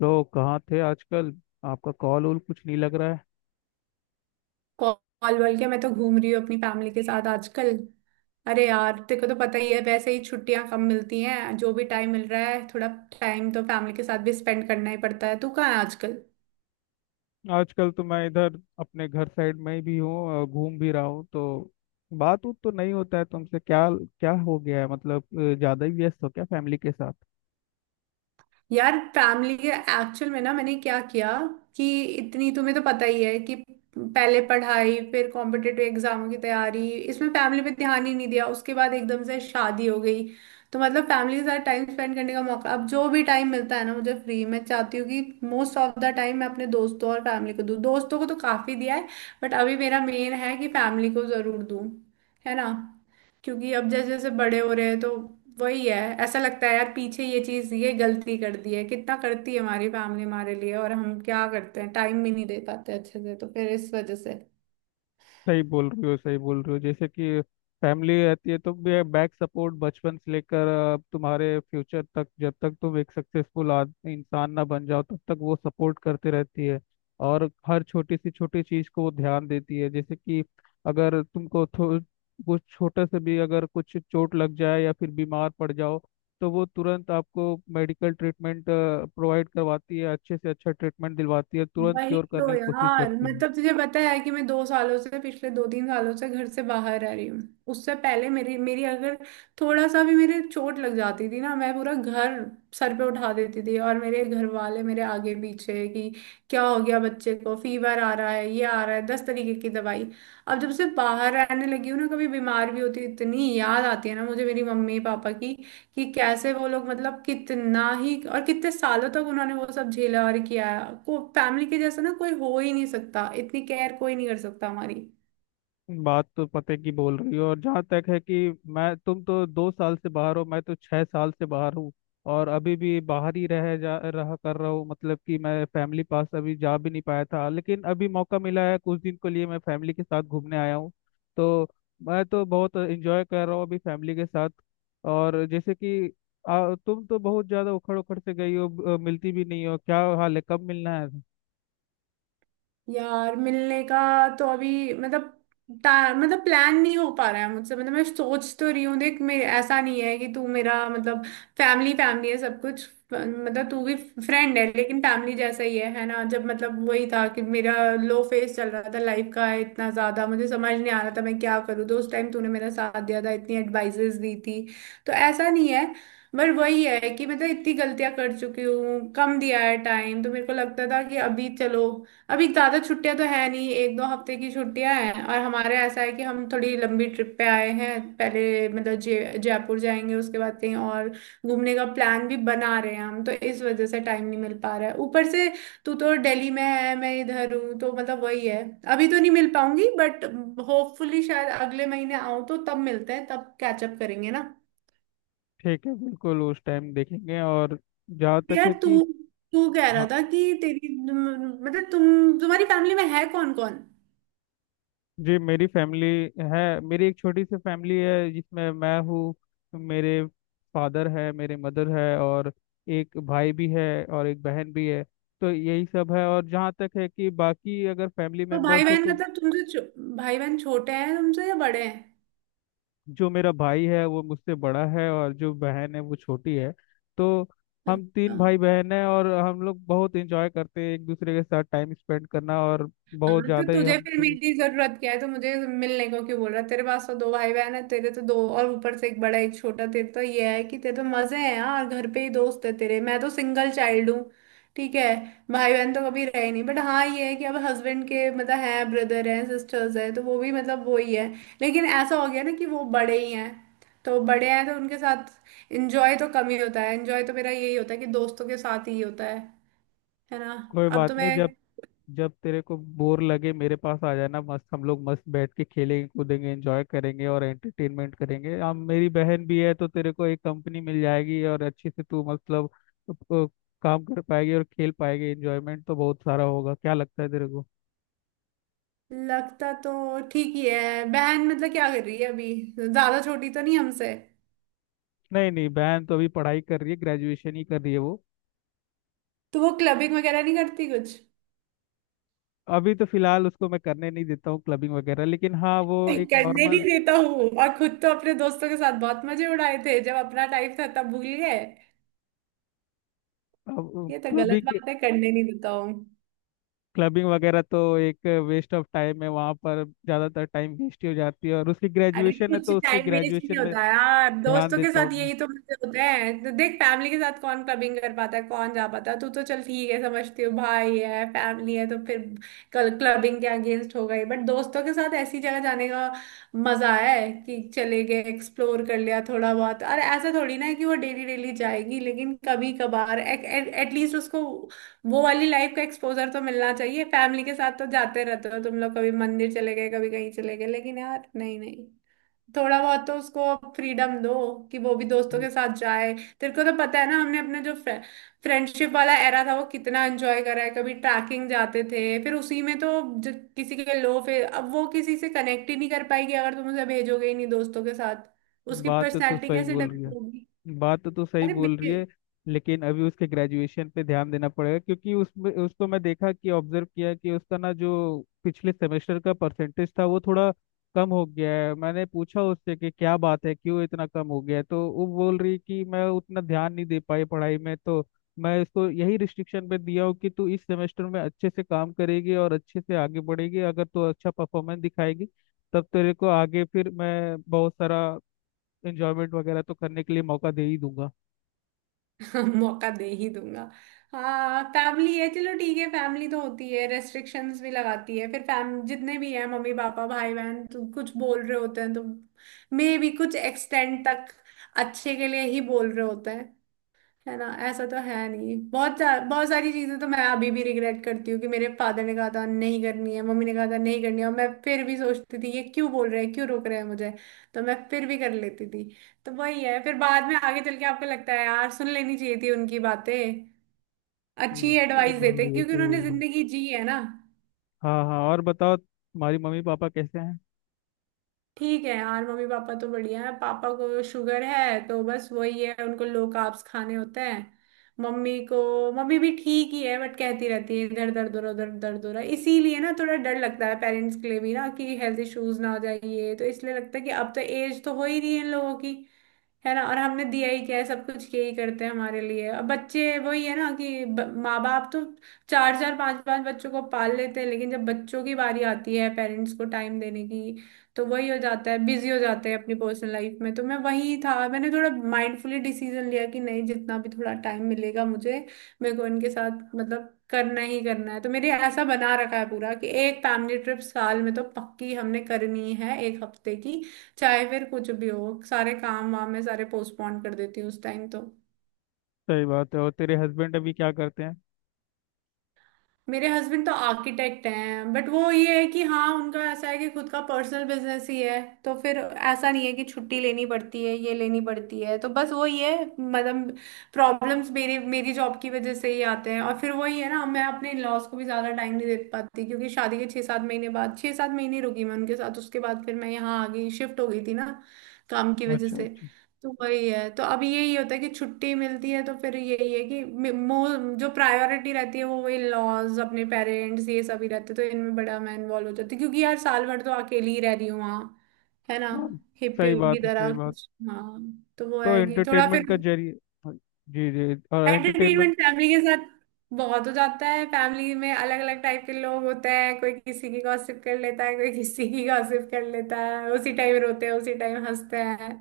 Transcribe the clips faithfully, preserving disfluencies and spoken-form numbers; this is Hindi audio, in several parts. तो कहाँ थे आजकल। आपका कॉल वॉल कुछ नहीं लग रहा है। कॉल वॉल के मैं तो घूम रही हूँ अपनी फैमिली के साथ आजकल। अरे यार तेरे को तो पता ही है वैसे ही छुट्टियां कम मिलती हैं, जो भी टाइम मिल रहा है थोड़ा टाइम तो फैमिली के साथ भी स्पेंड करना ही पड़ता है। तू कहाँ है आजकल? आजकल तो मैं इधर अपने घर साइड में ही भी हूँ और घूम भी रहा हूँ तो बात उत तो नहीं होता है तुमसे। क्या क्या हो गया है मतलब? अ, ज्यादा ही व्यस्त हो क्या फैमिली के साथ? यार फैमिली के एक्चुअल में ना मैंने क्या किया कि, इतनी तुम्हें तो पता ही है कि पहले पढ़ाई फिर कॉम्पिटेटिव एग्जामों की तैयारी, इसमें फैमिली पे ध्यान ही नहीं दिया, उसके बाद एकदम से शादी हो गई। तो मतलब फैमिली के साथ टाइम स्पेंड करने का मौका अब जो भी टाइम मिलता है ना मुझे फ्री, मैं चाहती हूँ कि मोस्ट ऑफ द टाइम मैं अपने दोस्तों और फैमिली को दूँ, दोस्तों को तो काफी दिया है बट अभी मेरा मेन है कि फैमिली को जरूर दूँ, है ना। क्योंकि अब जैसे जैसे बड़े हो रहे हैं तो वही है, ऐसा लगता है यार पीछे ये चीज ये गलती कर दी है, कितना करती है हमारी फैमिली हमारे लिए और हम क्या करते हैं, टाइम भी नहीं दे पाते अच्छे से, तो फिर इस वजह से। सही बोल रही हो, सही बोल रही हो। जैसे कि फैमिली रहती है तो भी बैक सपोर्ट, बचपन से लेकर अ, तुम्हारे फ्यूचर तक, जब तक तुम एक सक्सेसफुल इंसान ना बन जाओ तब तक वो सपोर्ट करते रहती है। और हर छोटी सी छोटी चीज को वो ध्यान देती है। जैसे कि अगर तुमको थो- कुछ छोटा से भी अगर कुछ चोट लग जाए या फिर बीमार पड़ जाओ तो वो तुरंत आपको मेडिकल ट्रीटमेंट प्रोवाइड करवाती है, अच्छे से अच्छा ट्रीटमेंट दिलवाती है, तुरंत वही क्योर तो करने की कोशिश यार करती है। मतलब तुझे पता है कि मैं दो सालों से, पिछले दो तीन सालों से घर से बाहर रह रही हूँ। उससे पहले मेरी मेरी अगर थोड़ा सा भी मेरे चोट लग जाती थी ना, मैं पूरा घर सर पे उठा देती थी, और मेरे घर वाले मेरे आगे पीछे कि क्या हो गया बच्चे को, फीवर आ रहा है ये आ रहा है, दस तरीके की दवाई। अब जब से बाहर रहने लगी हूँ ना, कभी बीमार भी होती हूँ, इतनी याद आती है ना मुझे मेरी मम्मी पापा की, कि कैसे वो लोग मतलब कितना ही और कितने सालों तक उन्होंने वो सब झेला और किया। को फैमिली के जैसा ना कोई हो ही नहीं सकता, इतनी केयर कोई नहीं कर सकता हमारी। बात तो पते की बोल रही हो। और जहाँ तक है कि मैं, तुम तो दो साल से बाहर हो, मैं तो छह साल से बाहर हूँ और अभी भी बाहर ही रह जा रहा कर रहा हूँ मतलब कि मैं फैमिली पास अभी जा भी नहीं पाया था, लेकिन अभी मौका मिला है कुछ दिन के लिए, मैं फैमिली के साथ घूमने आया हूँ। तो मैं तो बहुत एंजॉय कर रहा हूँ अभी फैमिली के साथ। और जैसे कि आ, तुम तो बहुत ज़्यादा उखड़ उखड़ से गई हो। अ, मिलती भी नहीं हो, क्या हाल है, कब मिलना है? यार मिलने का तो अभी मतलब ता- मतलब प्लान नहीं हो पा रहा है मुझसे, मतलब मैं सोच तो रही हूँ, देख मेरे ऐसा नहीं है कि तू मेरा मतलब, फैमिली फैमिली है सब कुछ, फ- मतलब तू भी फ्रेंड है लेकिन फैमिली जैसा ही है है ना। जब मतलब वही था कि मेरा लो फेस चल रहा था लाइफ का, इतना ज्यादा मुझे समझ नहीं आ रहा था मैं क्या करूँ, तो उस टाइम तूने मेरा साथ दिया था, इतनी एडवाइजेस दी थी, तो ऐसा नहीं है। पर वही है कि मतलब इतनी गलतियां कर चुकी हूँ, कम दिया है टाइम, तो मेरे को लगता था कि अभी चलो, अभी ज्यादा छुट्टियां तो है नहीं, एक दो हफ्ते की छुट्टियां हैं और हमारे ऐसा है कि हम थोड़ी लंबी ट्रिप पे आए हैं। पहले मतलब जय जयपुर जाएंगे उसके बाद कहीं और घूमने का प्लान भी बना रहे हैं हम, तो इस वजह से टाइम नहीं मिल पा रहा है ऊपर से। तू तो दिल्ली में है मैं इधर हूँ, तो मतलब वही है, अभी तो नहीं मिल पाऊंगी, बट होपफुली शायद अगले महीने आऊँ, तो तब मिलते हैं तब कैचअप करेंगे ना। ठीक है, बिल्कुल, उस टाइम देखेंगे। और जहाँ तक यार है तू कि तू कह रहा हाँ था कि तेरी मतलब तुम तुम्हारी फैमिली में है कौन कौन? जी, मेरी फैमिली है, मेरी एक छोटी सी फैमिली है जिसमें मैं हूँ, मेरे फादर है, मेरे मदर है और एक भाई भी है और एक बहन भी है। तो यही सब है। और जहाँ तक है कि बाकी अगर फैमिली तो भाई मेम्बर्स हो बहन तो मतलब तुमसे छो- भाई बहन छोटे हैं तुमसे या बड़े हैं? जो मेरा भाई है वो मुझसे बड़ा है और जो बहन है वो छोटी है। तो हम अच्छा, तीन भाई बहन हैं और हम लोग बहुत इंजॉय करते हैं एक दूसरे के साथ टाइम स्पेंड करना, और हाँ बहुत तो ज़्यादा ही तुझे हम फिर तुम। मेरी जरूरत क्या है, तो मुझे मिलने को क्यों बोल रहा है? तेरे पास तो दो भाई बहन है, तेरे तो दो और ऊपर से एक बड़ा एक छोटा, तेरे तो ये है कि तेरे तो मजे हैं यार, घर पे ही दोस्त है तेरे, मैं तो सिंगल चाइल्ड हूँ। ठीक है, भाई बहन तो कभी रहे नहीं, बट हाँ ये है कि अब हस्बैंड के मतलब हैं, ब्रदर हैं सिस्टर्स हैं, तो वो भी मतलब वो ही है। लेकिन ऐसा हो गया ना कि वो बड़े ही हैं, तो बड़े हैं तो उनके साथ एंजॉय तो कम ही होता है, एंजॉय तो मेरा यही होता है कि दोस्तों के साथ ही होता है है ना। कोई अब तो बात मैं, नहीं। जब जब तेरे को बोर लगे मेरे पास आ जाना, मस्त हम लोग मस्त बैठ के खेलेंगे, कूदेंगे, एंजॉय करेंगे और एंटरटेनमेंट करेंगे हम। मेरी बहन भी है तो तेरे को एक कंपनी मिल जाएगी और अच्छे से तू मतलब अ, काम कर पाएगी और खेल पाएगी, एंजॉयमेंट तो बहुत सारा होगा। क्या लगता है तेरे को? लगता तो ठीक ही है। बहन मतलब क्या कर रही है अभी, ज्यादा छोटी तो नहीं हमसे? नहीं नहीं, बहन तो अभी पढ़ाई कर रही है, ग्रेजुएशन ही कर रही है वो। तो वो क्लबिंग वगैरह नहीं करती कुछ? अभी तो फिलहाल उसको मैं करने नहीं देता हूँ क्लबिंग वगैरह, लेकिन हाँ वो एक करने नहीं नॉर्मल देता हूँ, और खुद तो अपने दोस्तों के साथ बहुत मजे उड़ाए थे जब अपना टाइम था, तब भूल गए। ये तो गलत क्लबिंग। बात है करने नहीं देता हूँ। क्लबिंग वगैरह तो एक वेस्ट ऑफ टाइम है, वहाँ पर ज़्यादातर टाइम वेस्ट ही हो जाती है। और उसकी अरे ग्रेजुएशन है कुछ तो उसकी टाइम वेस्ट नहीं ग्रेजुएशन में होता यार ध्यान दोस्तों के देता साथ, हूँ यही तो मजे होते हैं, तो देख फैमिली के साथ कौन क्लबिंग कर पाता है, कौन जा पाता है, तू तो चल ठीक है समझती हो, भाई है फैमिली है तो फिर कल क्लबिंग के अगेंस्ट हो गई, बट दोस्तों के साथ ऐसी जगह जाने का मजा है कि चले गए एक्सप्लोर कर लिया थोड़ा बहुत। अरे ऐसा थोड़ी ना है कि वो डेली डेली जाएगी, लेकिन कभी कभार एटलीस्ट उसको वो वाली लाइफ का एक्सपोजर तो मिलना चाहिए, फैमिली के साथ तो जाते रहते हो तुम लोग कभी मंदिर चले गए कभी कहीं चले गए, लेकिन यार नहीं नहीं, थोड़ा बहुत तो उसको फ्रीडम दो कि वो भी दोस्तों मैं। के साथ जाए। तेरे को तो पता है ना हमने अपने जो फ्रेंडशिप वाला एरा था वो कितना एंजॉय करा है, कभी ट्रैकिंग जाते थे फिर उसी में तो ज- किसी के लो, फिर अब वो किसी से कनेक्ट ही नहीं कर पाएगी अगर तुम उसे भेजोगे ही नहीं दोस्तों के साथ, उसकी बात तो तू पर्सनैलिटी सही कैसे बोल रही डेवलप है, होगी? बात तो तू सही अरे बोल रही है। लेकिन अभी उसके ग्रेजुएशन पे ध्यान देना पड़ेगा, क्योंकि उसमें उसको मैं देखा कि ऑब्जर्व किया कि उसका ना जो पिछले सेमेस्टर का परसेंटेज था वो थोड़ा कम हो गया है। मैंने पूछा उससे कि क्या बात है, क्यों इतना कम हो गया है, तो वो बोल रही कि मैं उतना ध्यान नहीं दे पाई पढ़ाई में। तो मैं इसको यही रिस्ट्रिक्शन पे दिया हूँ कि तू इस सेमेस्टर में अच्छे से काम करेगी और अच्छे से आगे बढ़ेगी। अगर तू अच्छा परफॉर्मेंस दिखाएगी तब तेरे को आगे फिर मैं बहुत सारा एंजॉयमेंट वगैरह तो करने के लिए मौका दे ही दूंगा। मौका दे ही दूंगा। हाँ फैमिली है, चलो ठीक है, फैमिली तो होती है रेस्ट्रिक्शंस भी लगाती है, फिर फैम जितने भी हैं मम्मी पापा भाई बहन, तो कुछ बोल रहे होते हैं तो मे भी कुछ एक्सटेंड तक अच्छे के लिए ही बोल रहे होते हैं, है ना। ऐसा तो है नहीं, बहुत सा- बहुत सारी चीजें तो मैं अभी भी रिग्रेट करती हूँ कि मेरे फादर ने कहा था नहीं करनी है, मम्मी ने कहा था नहीं करनी है, और मैं फिर भी सोचती थी ये क्यों बोल रहे हैं क्यों रोक रहे हैं मुझे, तो मैं फिर भी कर लेती थी। तो वही है फिर बाद में आगे चल के आपको लगता है यार सुन लेनी चाहिए थी उनकी बातें, अच्छी हम्म, सही एडवाइस बोल देते रहे हो, क्योंकि सही बोल उन्होंने रहे हो। जिंदगी जी है ना। हाँ हाँ, और बताओ तुम्हारी मम्मी पापा कैसे हैं? ठीक है यार, मम्मी पापा तो बढ़िया है, पापा को शुगर है तो बस वही है उनको लो कार्ब्स खाने होते हैं, मम्मी को, मम्मी भी ठीक ही है बट कहती रहती है इधर दर्द हो रहा उधर दर्द हो रहा, इसीलिए ना थोड़ा डर लगता है पेरेंट्स के लिए भी ना कि हेल्थ इश्यूज ना हो जाए, ये तो इसलिए लगता है कि अब तो एज तो हो ही रही है इन लोगों की, है ना। और हमने दिया ही क्या है, सब कुछ यही करते हैं हमारे लिए, अब बच्चे वही है ना कि ब- माँ बाप तो चार चार पांच पांच बच्चों को पाल लेते हैं लेकिन जब बच्चों की बारी आती है पेरेंट्स को टाइम देने की तो वही हो जाता है, बिजी हो जाते हैं अपनी पर्सनल लाइफ में। तो मैं वही था मैंने थोड़ा माइंडफुली डिसीजन लिया कि नहीं, जितना भी थोड़ा टाइम मिलेगा मुझे, मेरे को इनके साथ मतलब करना ही करना है, तो मेरे ऐसा बना रखा है पूरा कि एक फैमिली ट्रिप साल में तो पक्की हमने करनी है एक हफ्ते की, चाहे फिर कुछ भी हो, सारे काम वाम मैं सारे पोस्टपोन कर देती हूँ उस टाइम तो। सही बात है। और तेरे हस्बैंड अभी क्या करते हैं? मेरे हस्बैंड तो आर्किटेक्ट हैं, बट वो ये है कि हाँ, उनका ऐसा है कि खुद का पर्सनल बिजनेस ही है, तो फिर ऐसा नहीं है कि छुट्टी लेनी पड़ती है ये लेनी पड़ती है, तो बस वो ये है मतलब प्रॉब्लम्स मेरे मेरी जॉब की वजह से ही आते हैं। और फिर वही है ना मैं अपने लॉस को भी ज़्यादा टाइम नहीं दे पाती, क्योंकि शादी के छः सात महीने बाद, छः सात महीने रुकी मैं उनके साथ, उसके बाद फिर मैं यहाँ आ गई शिफ्ट हो गई थी ना काम की वजह अच्छा से। अच्छा। तो वही है, तो अभी यही होता है कि छुट्टी मिलती है तो फिर यही है कि मे- मो जो प्रायोरिटी रहती है वो वही लॉज अपने पेरेंट्स ये सभी रहते, तो इनमें बड़ा मैं इन्वॉल्व हो जाती हूँ। क्योंकि यार साल भर तो अकेली ही रह रही हूँ वहाँ, है ना, हाँ, हिप्पी सही की बात है, सही तरह बात। कुछ। हाँ तो वो तो है कि थोड़ा फिर एंटरटेनमेंट का जरिए हाँ, जी जी, और एंटरटेनमेंट। एंटरटेनमेंट फैमिली के साथ बहुत हो जाता है, फैमिली में अलग अलग टाइप के लोग होते हैं, कोई किसी की गॉसिप कर लेता है कोई किसी की गॉसिप कर लेता है, उसी टाइम रोते हैं उसी टाइम हंसते हैं,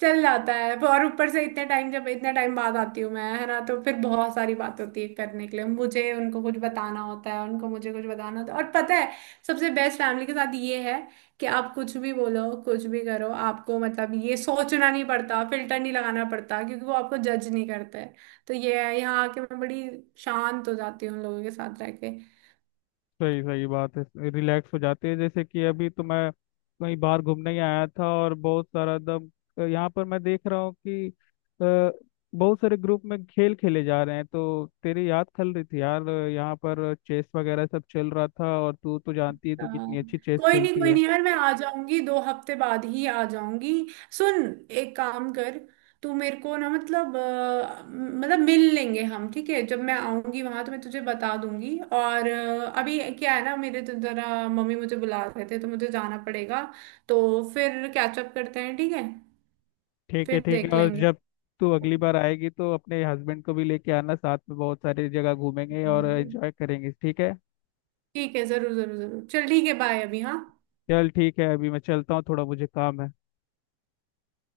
चल जाता है। पर और ऊपर से इतने टाइम, जब इतने टाइम बाद आती हूँ मैं है ना, तो फिर बहुत सारी बात होती है करने के लिए, मुझे उनको कुछ बताना होता है उनको मुझे कुछ बताना होता है। और पता है सबसे बेस्ट फैमिली के साथ ये है कि आप कुछ भी बोलो कुछ भी करो आपको मतलब ये सोचना नहीं पड़ता, फिल्टर नहीं लगाना पड़ता क्योंकि वो आपको जज नहीं करते। तो ये है यहाँ आके मैं बड़ी शांत हो जाती हूँ उन लोगों के साथ रह के। सही सही बात है, रिलैक्स हो जाते हैं। जैसे कि अभी तो मैं कहीं बाहर घूमने ही आया था और बहुत सारा एकदम, यहाँ पर मैं देख रहा हूँ कि अ, बहुत सारे ग्रुप में खेल खेले जा रहे हैं, तो तेरी याद खल रही थी यार। यहाँ पर चेस वगैरह सब चल रहा था, और तू तो जानती है तू कितनी हाँ, अच्छी चेस कोई नहीं खेलती कोई है। नहीं यार, मैं आ जाऊंगी दो हफ्ते बाद ही आ जाऊंगी। सुन एक काम कर, तू मेरे को ना मतलब अ, मतलब मिल लेंगे हम, ठीक है, जब मैं आऊंगी वहां तो मैं तुझे बता दूंगी, और अ, अभी क्या है ना मेरे तो जरा मम्मी मुझे बुला रहे थे तो मुझे जाना पड़ेगा, तो फिर कैचअप करते हैं ठीक है, ठीक है फिर ठीक है। देख और लेंगे। जब तू अगली बार आएगी तो अपने हस्बैंड को भी लेके आना साथ में, बहुत सारी जगह घूमेंगे और एंजॉय करेंगे, ठीक है। ठीक है जरूर जरूर जरूर, चल ठीक है, बाय अभी हाँ। चल ठीक है, अभी मैं चलता हूँ, थोड़ा मुझे काम है।